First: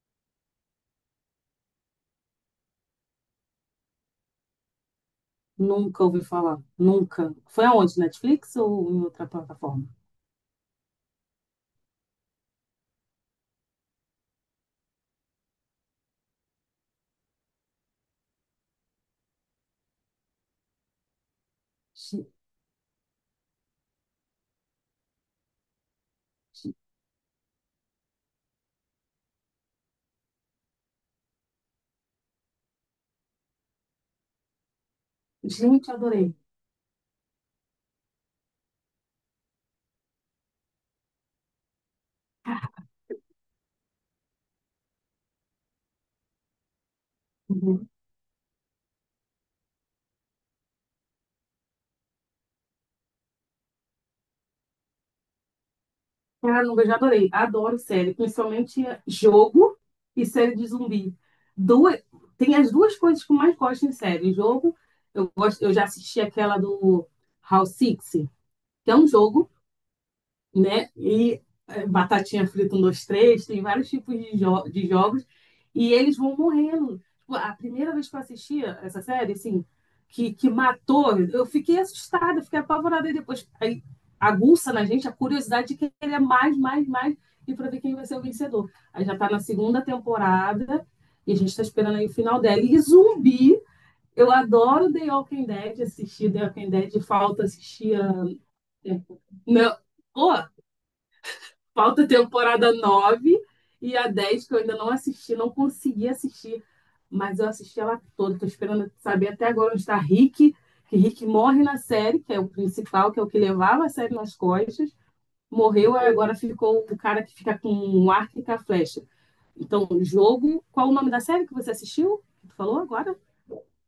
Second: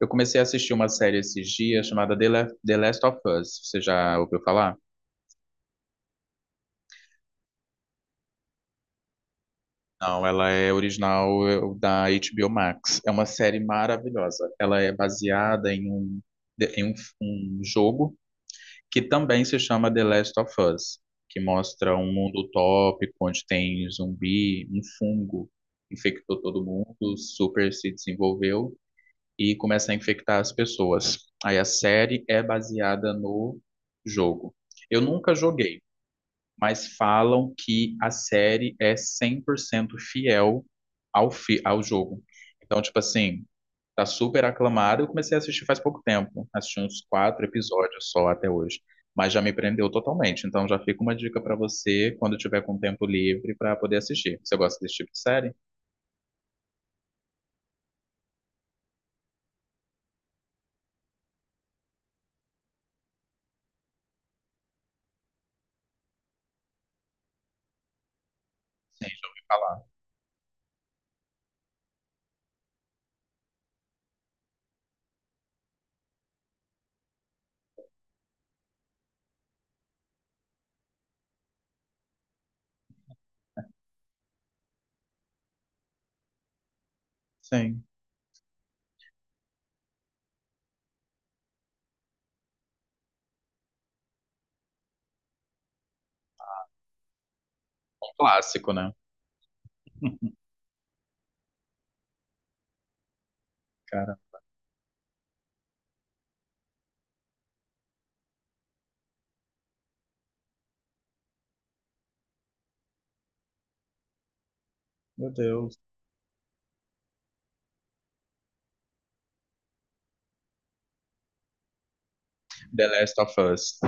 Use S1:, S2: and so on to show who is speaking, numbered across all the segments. S1: Eu comecei a assistir uma série esses dias chamada The Last of Us. Você já ouviu falar?
S2: Nunca ouvi falar. Nunca. Foi aonde? Netflix ou em outra plataforma?
S1: Não, ela é original da HBO Max. É uma série maravilhosa. Ela é baseada em um jogo que também se chama The Last of Us, que mostra um
S2: Ge-
S1: mundo utópico onde tem zumbi, um fungo infectou todo
S2: ge-
S1: mundo, super se desenvolveu e começa a infectar as pessoas. Aí a série é baseada no jogo. Eu nunca joguei,
S2: Gente, adorei.
S1: mas falam que a série é 100% fiel ao jogo. Então, tipo assim, tá super aclamada. Eu comecei a assistir faz pouco tempo, assisti uns quatro
S2: Uhum.
S1: episódios só até hoje, mas já me prendeu totalmente. Então, já fica uma dica pra você quando tiver com tempo livre pra poder assistir. Você gosta desse tipo de série?
S2: Cara, não vejo, adorei. Adoro série, principalmente jogo e série de zumbi. Duas, tem as duas coisas que eu mais gosto em série. Jogo, eu gosto, eu já assisti aquela do House Six, que é um
S1: Sim.
S2: jogo, né? E é, batatinha frita, um, dois, três, tem vários tipos de jogos, e eles vão morrendo. Tipo, a primeira vez que eu assistia essa série, assim, que matou, eu fiquei assustada, fiquei apavorada, e depois aí, aguça na gente a curiosidade de que ele é mais, mais, mais, e para ver
S1: Sim.
S2: quem vai ser o vencedor. Aí já está na segunda temporada, e a gente está esperando aí o final dela. E zumbi, eu adoro The Walking Dead, assistir The Walking Dead, falta assistir a.
S1: Um clássico, né?
S2: Não, oh, falta a temporada 9 e a
S1: Cara,
S2: 10 que eu ainda não assisti, não consegui assistir. Mas eu assisti ela toda. Tô esperando saber até agora onde está Rick. Que Rick morre na série, que é o principal, que é o que levava a série nas costas.
S1: meu Deus.
S2: Morreu e agora ficou o cara que fica com o arco e com a flecha. Então, o jogo. Qual o nome da série que você assistiu? Tu falou
S1: The
S2: agora?
S1: Last of Us.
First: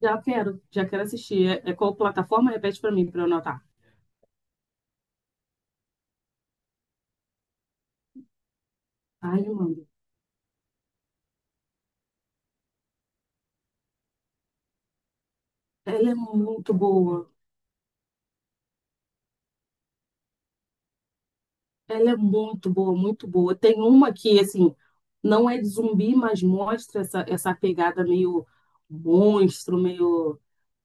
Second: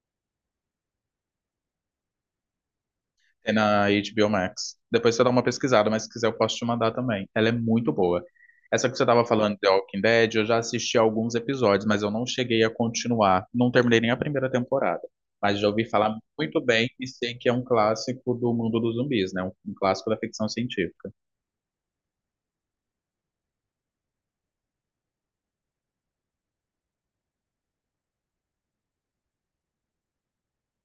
S2: Já quero assistir. É qual plataforma? Repete para mim, para eu
S1: É
S2: anotar.
S1: na HBO Max. Depois você dá uma pesquisada, mas se quiser eu posso te mandar também. Ela é muito boa. Essa que você estava
S2: Ai,
S1: falando, The
S2: mano.
S1: Walking Dead, eu já assisti alguns episódios, mas eu não cheguei a continuar. Não terminei nem a primeira temporada. Mas já ouvi
S2: Ela é
S1: falar muito
S2: muito
S1: bem e
S2: boa.
S1: sei que é um clássico do mundo dos zumbis, né? Um clássico da ficção científica.
S2: Ela é muito boa, muito boa. Tem uma que, assim, não é de zumbi, mas mostra essa pegada meio monstro, meio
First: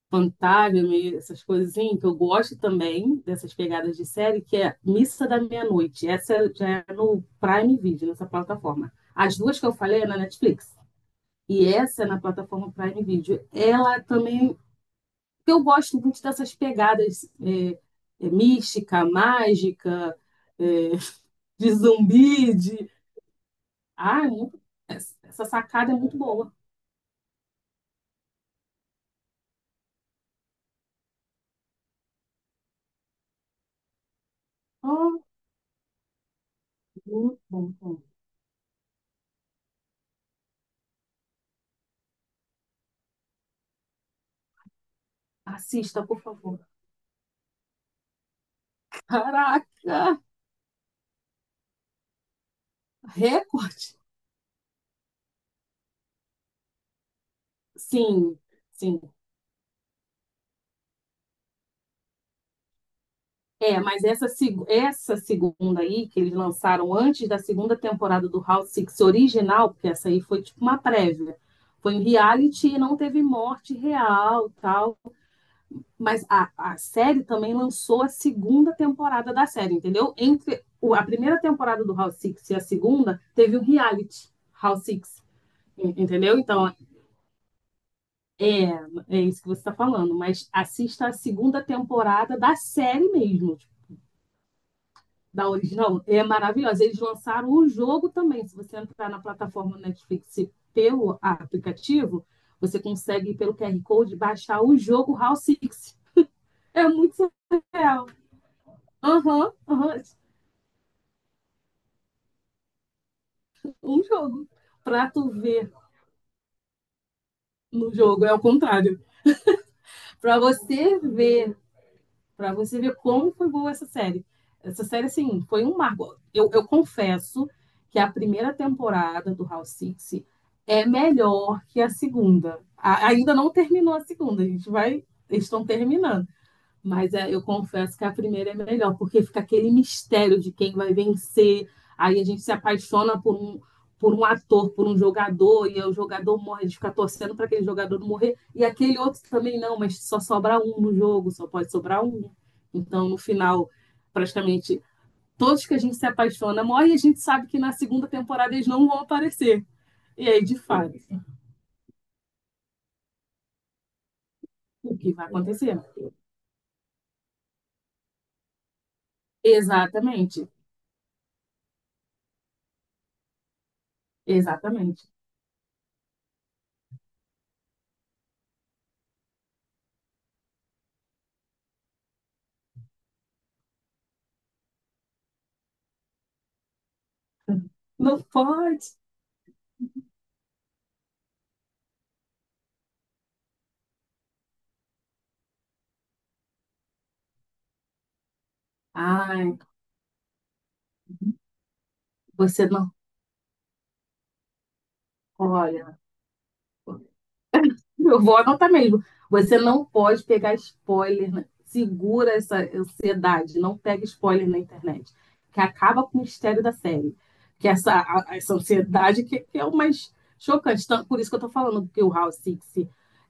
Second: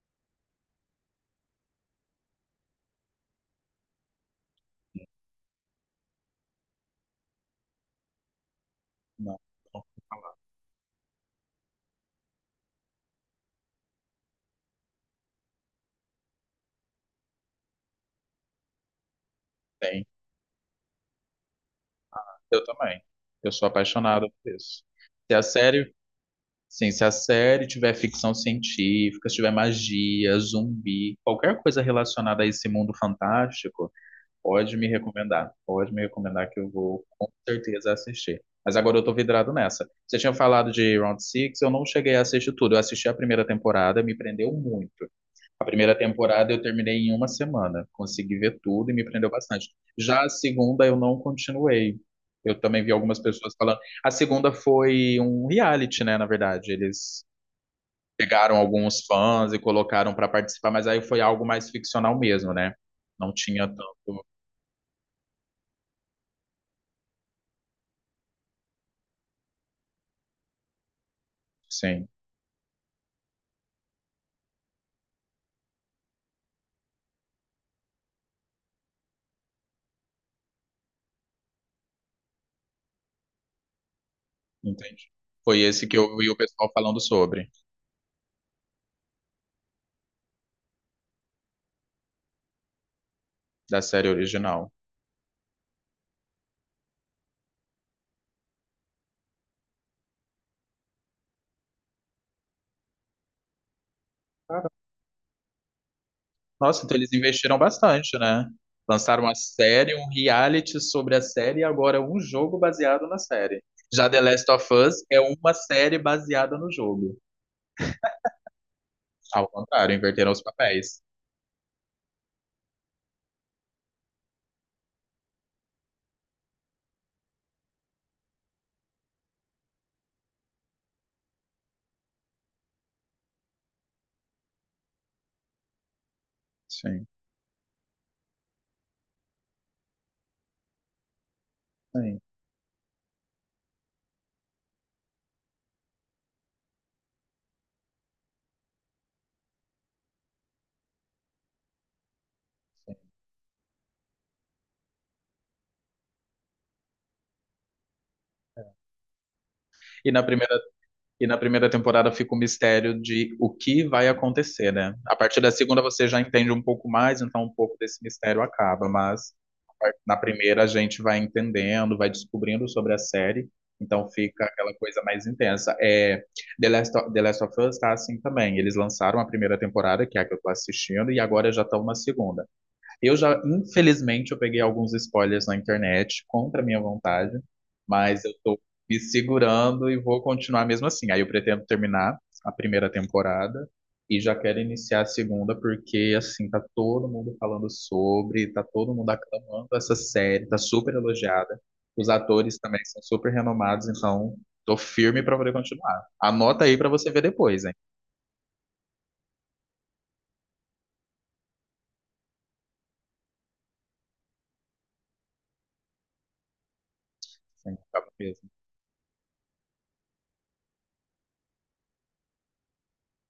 S2: fantasma, meio essas coisinhas, que eu gosto também dessas pegadas de série, que é Missa da Meia-Noite. Essa já é no Prime Video, nessa plataforma. As
S1: Não,
S2: duas que
S1: não
S2: eu
S1: vou
S2: falei é na
S1: falar.
S2: Netflix. E essa é na plataforma Prime Video. Ela também. Eu gosto muito dessas pegadas mística,
S1: Tem.
S2: mágica é, de zumbi,
S1: Eu
S2: de.
S1: também. Eu sou
S2: Ah,
S1: apaixonado
S2: é
S1: por
S2: muito,
S1: isso. Se a
S2: essa
S1: série
S2: sacada é muito boa.
S1: Sim, se a série tiver ficção científica, se tiver magia, zumbi, qualquer coisa relacionada a esse mundo fantástico, pode me
S2: Oh,
S1: recomendar. Pode me recomendar que eu vou com
S2: muito bom, muito
S1: certeza
S2: bom.
S1: assistir. Mas agora eu tô vidrado nessa. Você tinha falado de Round Six, eu não cheguei a assistir tudo. Eu assisti a primeira temporada, me prendeu muito. A primeira
S2: Assista, por
S1: temporada
S2: favor.
S1: eu terminei em uma semana, consegui ver tudo e me prendeu bastante.
S2: Caraca!
S1: Já a segunda eu não continuei. Eu também vi algumas pessoas falando.
S2: Recorde!
S1: A segunda foi um reality, né, na verdade. Eles
S2: Sim,
S1: pegaram
S2: sim.
S1: alguns fãs e colocaram para participar, mas aí foi algo mais ficcional mesmo, né? Não tinha
S2: É, mas
S1: tanto,
S2: essa segunda aí, que eles lançaram antes da segunda temporada do House Six original, porque essa aí foi tipo uma prévia. Foi em
S1: sim,
S2: reality e não teve morte real, tal. Mas a série também lançou a segunda temporada da série, entendeu? Entre a primeira temporada do House Six e a segunda, teve o reality House
S1: entendi.
S2: Six,
S1: Foi esse que eu vi o
S2: entendeu?
S1: pessoal
S2: Então,
S1: falando sobre,
S2: é, é isso que você está falando. Mas assista a segunda temporada da série mesmo, tipo,
S1: da série original.
S2: da original. É maravilhosa. Eles lançaram o jogo também. Se você entrar na plataforma Netflix pelo aplicativo, você consegue, pelo QR Code, baixar o jogo House Six.
S1: Nossa,
S2: É
S1: então eles
S2: muito
S1: investiram
S2: surreal.
S1: bastante, né? Lançaram
S2: Aham,
S1: uma
S2: uhum,
S1: série,
S2: aham. Uhum.
S1: um reality sobre a série e agora um jogo baseado na série.
S2: Um
S1: Já The
S2: jogo.
S1: Last of Us
S2: Pra
S1: é
S2: tu
S1: uma
S2: ver
S1: série baseada no jogo.
S2: no jogo, é o contrário.
S1: Ao contrário, inverteram
S2: Pra
S1: os
S2: você
S1: papéis.
S2: ver, pra você ver como foi boa essa série. Essa série, assim, foi um marco. Eu confesso que a primeira temporada do House Six é melhor que a segunda. Ainda não terminou a segunda, a gente vai. Eles estão terminando.
S1: Sim,
S2: Mas é, eu confesso que a primeira é melhor, porque fica aquele mistério de quem vai vencer.
S1: sim,
S2: Aí a gente se apaixona por um, ator, por um jogador, e o jogador morre, a gente fica torcendo para aquele jogador não morrer, e aquele outro também não, mas só sobra um no jogo, só pode sobrar um.
S1: sim.
S2: Então, no final, praticamente todos que a gente se apaixona morrem, e a gente sabe que na segunda temporada eles não vão aparecer.
S1: E na
S2: E aí,
S1: primeira,
S2: de fato,
S1: e na primeira temporada fica o mistério de o que vai acontecer, né?
S2: o que
S1: A
S2: vai
S1: partir da
S2: acontecer?
S1: segunda você já entende um pouco mais, então um pouco desse mistério acaba, mas na
S2: Exatamente,
S1: primeira a gente vai entendendo, vai descobrindo sobre a série, então fica aquela coisa
S2: exatamente.
S1: mais intensa. É, The Last of Us tá assim também. Eles lançaram a primeira temporada, que é a que eu estou assistindo, e agora já estão na segunda. Eu já, infelizmente, eu peguei alguns spoilers na internet contra a minha vontade,
S2: Não
S1: mas eu tô
S2: pode.
S1: me segurando e vou continuar mesmo assim. Aí eu pretendo terminar a primeira temporada e já quero iniciar a segunda porque assim tá todo mundo falando sobre, tá todo mundo
S2: Ai,
S1: aclamando essa série, tá super elogiada. Os atores
S2: você
S1: também
S2: não.
S1: são super renomados, então tô firme pra poder
S2: Olha,
S1: continuar. Anota aí pra você ver depois, hein?
S2: eu vou anotar mesmo. Você não pode pegar spoiler, né? Segura essa ansiedade, não pega spoiler na internet, que acaba com o mistério da série. Que
S1: Sim, tá mesmo.
S2: essa ansiedade que é o mais chocante. Então, por isso que eu estou falando que o House Six,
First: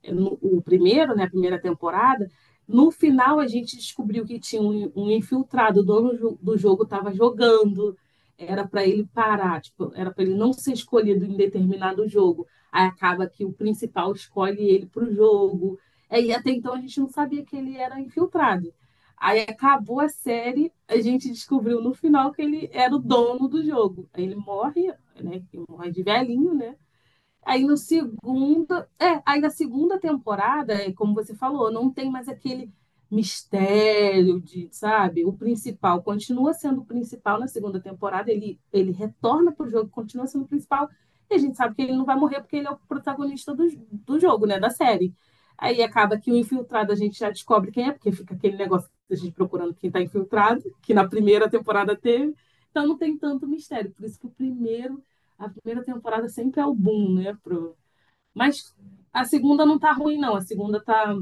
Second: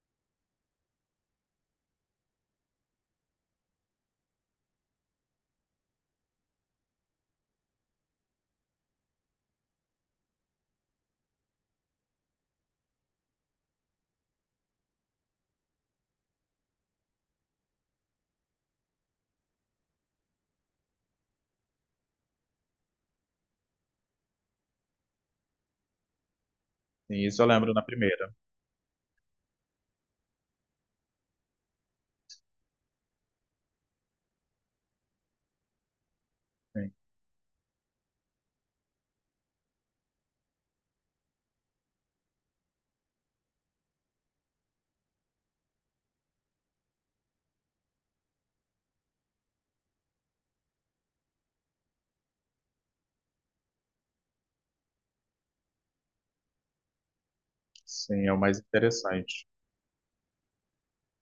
S2: o primeiro, né, a primeira temporada, no final a gente descobriu que tinha um infiltrado, o dono do jogo estava jogando, era para ele parar, tipo, era para ele não ser escolhido em determinado jogo. Aí acaba que o principal escolhe ele para o jogo. É, e até então a gente não sabia que ele era infiltrado. Aí acabou a série, a gente descobriu no final que ele era o dono do jogo. Ele morre, né? Ele morre de velhinho, né?
S1: Sim, isso eu
S2: Aí
S1: lembro
S2: no
S1: na primeira.
S2: segunda, é, Aí na segunda temporada, como você falou, não tem mais aquele mistério de, sabe, o principal continua sendo o
S1: Sim,
S2: principal na segunda temporada, ele retorna pro jogo, continua sendo o principal, e a gente sabe que ele não vai morrer porque ele é o protagonista do jogo, né, da série. Aí acaba que o infiltrado a gente já descobre quem é, porque fica aquele negócio da gente procurando quem está infiltrado, que na primeira temporada teve. Então não tem tanto mistério, por isso que o primeiro a primeira temporada sempre é o boom, né? Pro.
S1: sim, é o mais
S2: Mas a
S1: interessante.
S2: segunda não tá ruim, não. A segunda tá,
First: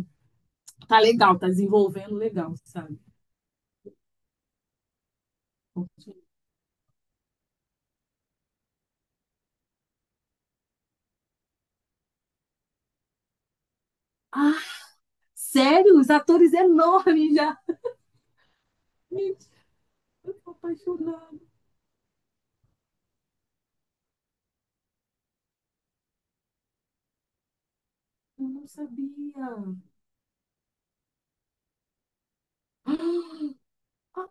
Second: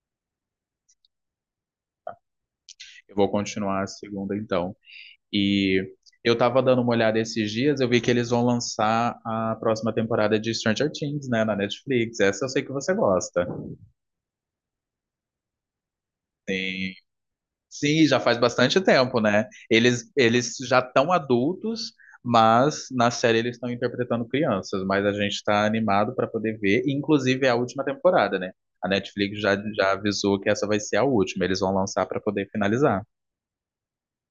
S2: tá legal, tá desenvolvendo legal, sabe?
S1: Eu vou continuar a segunda então. E eu tava dando uma olhada esses dias, eu vi que eles vão lançar a próxima temporada de Stranger Things, né, na Netflix. Essa eu sei que você gosta.
S2: Ah, sério? Os atores
S1: Sim,
S2: enormes já.
S1: sim, já faz bastante tempo, né?
S2: Gente,
S1: Eles,
S2: eu tô
S1: eles já estão
S2: apaixonada.
S1: adultos, mas na série eles estão interpretando crianças. Mas a gente tá animado para poder ver. Inclusive é a última temporada,
S2: Eu
S1: né?
S2: não
S1: A
S2: sabia.
S1: Netflix já avisou que essa vai ser a última. Eles vão lançar para poder finalizar.
S2: Ah,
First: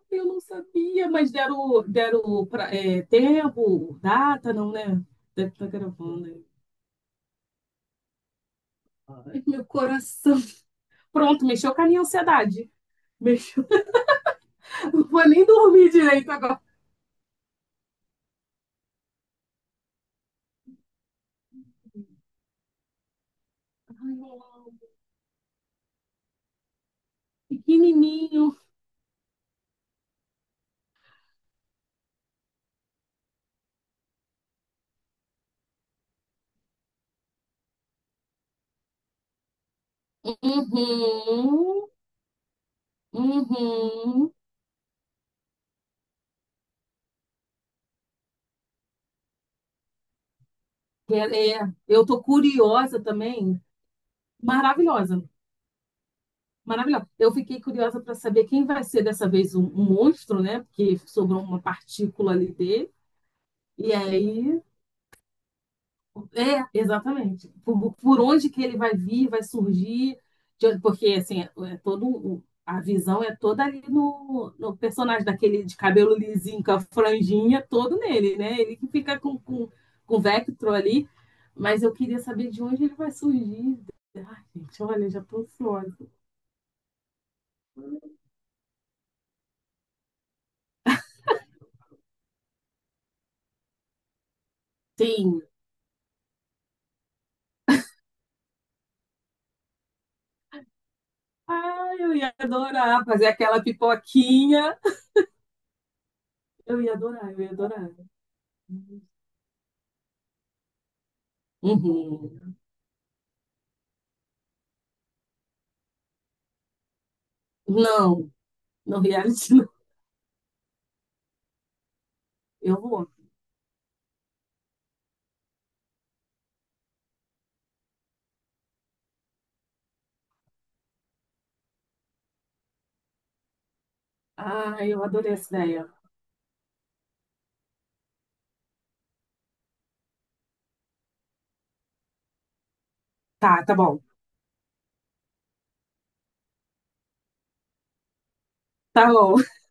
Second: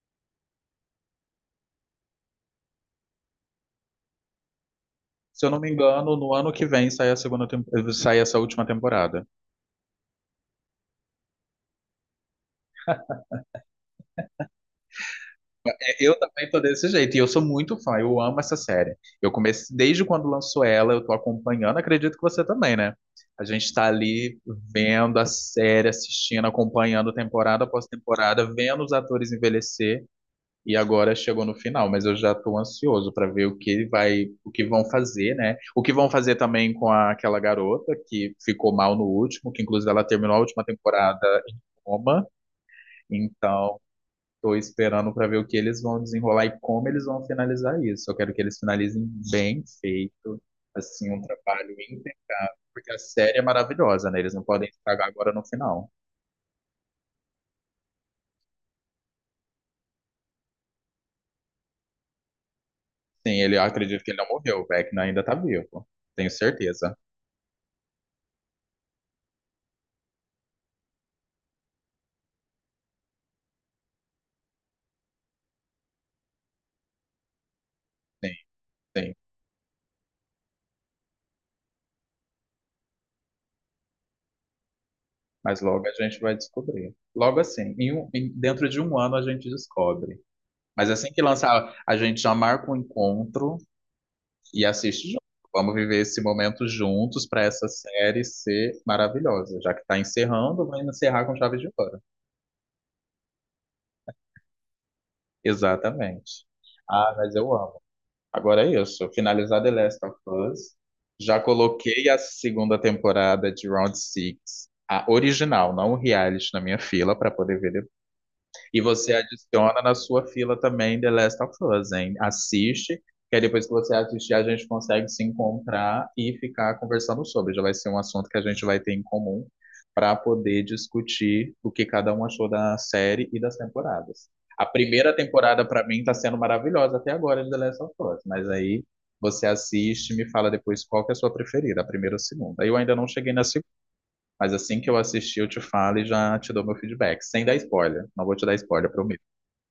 S2: eu não sabia, mas deram pra, tempo, data, não, né?
S1: Se eu
S2: Deve
S1: não
S2: estar
S1: me engano,
S2: gravando
S1: no
S2: aí.
S1: ano que vem sai a segunda, sai essa última temporada.
S2: Ai, meu coração. Pronto, mexeu com a minha ansiedade. Mexeu. Não vou nem
S1: É,
S2: dormir
S1: eu
S2: direito
S1: também tô
S2: agora.
S1: desse jeito, e eu sou muito fã, eu amo essa série. Eu comecei desde quando lançou ela, eu tô acompanhando, acredito que você também, né? A gente tá
S2: Ai,
S1: ali vendo a série, assistindo, acompanhando temporada após
S2: pequenininho.
S1: temporada, vendo os atores envelhecer. E agora chegou no final, mas eu já estou ansioso para ver o que vai, o que vão fazer, né? O que vão fazer também com aquela garota que ficou mal no último, que inclusive ela terminou a última temporada em
S2: Uhum,
S1: coma. Então,
S2: uhum.
S1: estou esperando para ver o que eles vão desenrolar e como eles vão finalizar isso. Eu quero que eles finalizem bem feito, assim, um
S2: É, é,
S1: trabalho
S2: eu
S1: íntegro,
S2: tô
S1: porque a
S2: curiosa
S1: série é
S2: também.
S1: maravilhosa, né? Eles não podem estragar
S2: Maravilhosa.
S1: agora no final.
S2: Maravilhosa. Eu fiquei curiosa para saber quem vai ser dessa vez um monstro, né? Porque sobrou uma partícula ali dele.
S1: Sim, ele, eu
S2: E
S1: acredito que ele não morreu,
S2: aí.
S1: o Vecna ainda está vivo. Tenho
S2: É,
S1: certeza.
S2: exatamente. Por onde que ele vai vir, vai surgir, porque assim, é todo a visão é toda ali no personagem daquele de cabelo lisinho, com a franjinha, todo
S1: Sim,
S2: nele, né? Ele que
S1: sim.
S2: fica com, o Vectro ali, mas eu queria saber de onde ele vai surgir. Ai, gente, olha, já tô
S1: Mas logo
S2: ansiosa.
S1: a gente vai descobrir. Logo assim, dentro de um ano a gente descobre. Mas assim que lançar, a gente já marca um encontro e assiste junto.
S2: Sim.
S1: Vamos viver esse momento juntos para essa série ser maravilhosa. Já que está encerrando, vamos encerrar com chave de
S2: Ai,
S1: ouro.
S2: eu ia adorar fazer aquela pipoquinha.
S1: Exatamente.
S2: Eu ia
S1: Ah,
S2: adorar,
S1: mas
S2: eu ia
S1: eu amo.
S2: adorar.
S1: Agora é isso. Finalizar The Last of Us. Já coloquei a
S2: Uhum.
S1: segunda temporada de Round Six, a original, não o reality, na minha fila para poder ver.
S2: Não,
S1: E
S2: não
S1: você
S2: reality não.
S1: adiciona na sua fila também The Last of Us, hein?
S2: Eu
S1: Assiste,
S2: vou.
S1: que aí depois que você assistir, a gente consegue se encontrar e ficar conversando sobre. Já vai ser um assunto que a gente vai ter em comum para poder discutir o que cada um achou da série e das temporadas. A
S2: Ah, eu
S1: primeira
S2: adorei essa
S1: temporada, para
S2: ideia.
S1: mim, está sendo maravilhosa até agora de The Last of Us, mas aí você assiste e me fala depois qual que é a sua preferida, a primeira ou a segunda. Eu ainda não cheguei na
S2: Tá,
S1: segunda.
S2: tá bom.
S1: Mas assim que eu assistir, eu te falo e já te dou meu feedback. Sem dar spoiler. Não vou te dar spoiler,
S2: Tá
S1: prometo,
S2: bom.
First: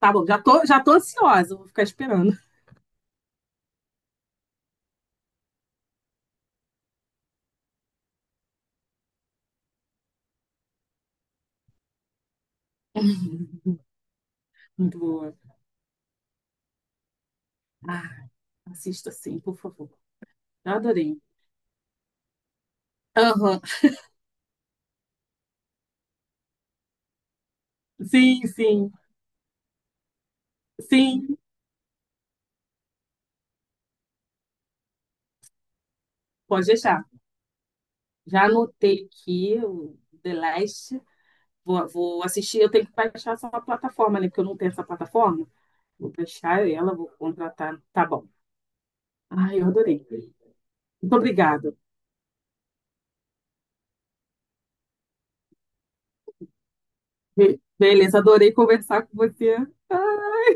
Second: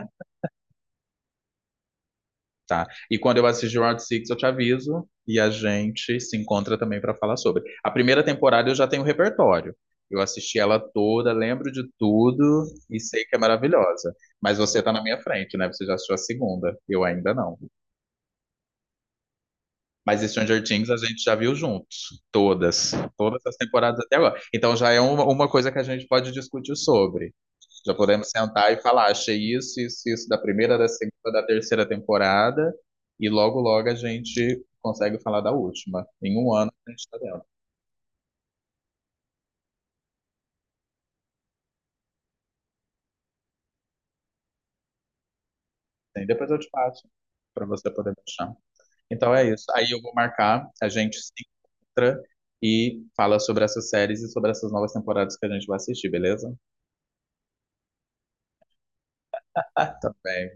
S2: Tá bom. Já tô ansiosa, vou ficar esperando.
S1: tá? E quando eu assistir o Round Six eu te aviso e a gente se encontra também para falar sobre. A primeira temporada eu já tenho repertório. Eu assisti ela toda, lembro de tudo e sei que é maravilhosa. Mas você tá
S2: Muito
S1: na minha
S2: boa.
S1: frente, né? Você já assistiu a segunda. Eu ainda não.
S2: Ah, assista sim, por favor.
S1: Mas Stranger
S2: Eu
S1: Things a
S2: adorei.
S1: gente já viu juntos. Todas. Todas as
S2: Aham.
S1: temporadas até agora. Então já é uma coisa que a gente pode discutir sobre. Já podemos
S2: Sim,
S1: sentar e
S2: sim.
S1: falar, achei isso, isso, isso da primeira, da segunda,
S2: Sim,
S1: da terceira temporada, e logo, logo a gente consegue falar da última. Em um
S2: pode
S1: ano a gente
S2: deixar.
S1: está dentro.
S2: Já anotei aqui o The Last. Vou assistir. Eu tenho que baixar essa plataforma, né? Porque eu não tenho essa plataforma. Vou
S1: E depois eu
S2: baixar
S1: te
S2: ela, vou
S1: passo para
S2: contratar.
S1: você
S2: Tá
S1: poder
S2: bom.
S1: deixar. Então é
S2: Ai,
S1: isso.
S2: eu
S1: Aí
S2: adorei.
S1: eu vou marcar, a
S2: Muito
S1: gente se
S2: obrigada.
S1: encontra e fala sobre essas séries e sobre essas novas temporadas que a gente vai assistir, beleza?
S2: Beleza, adorei conversar com você.
S1: Tá bem.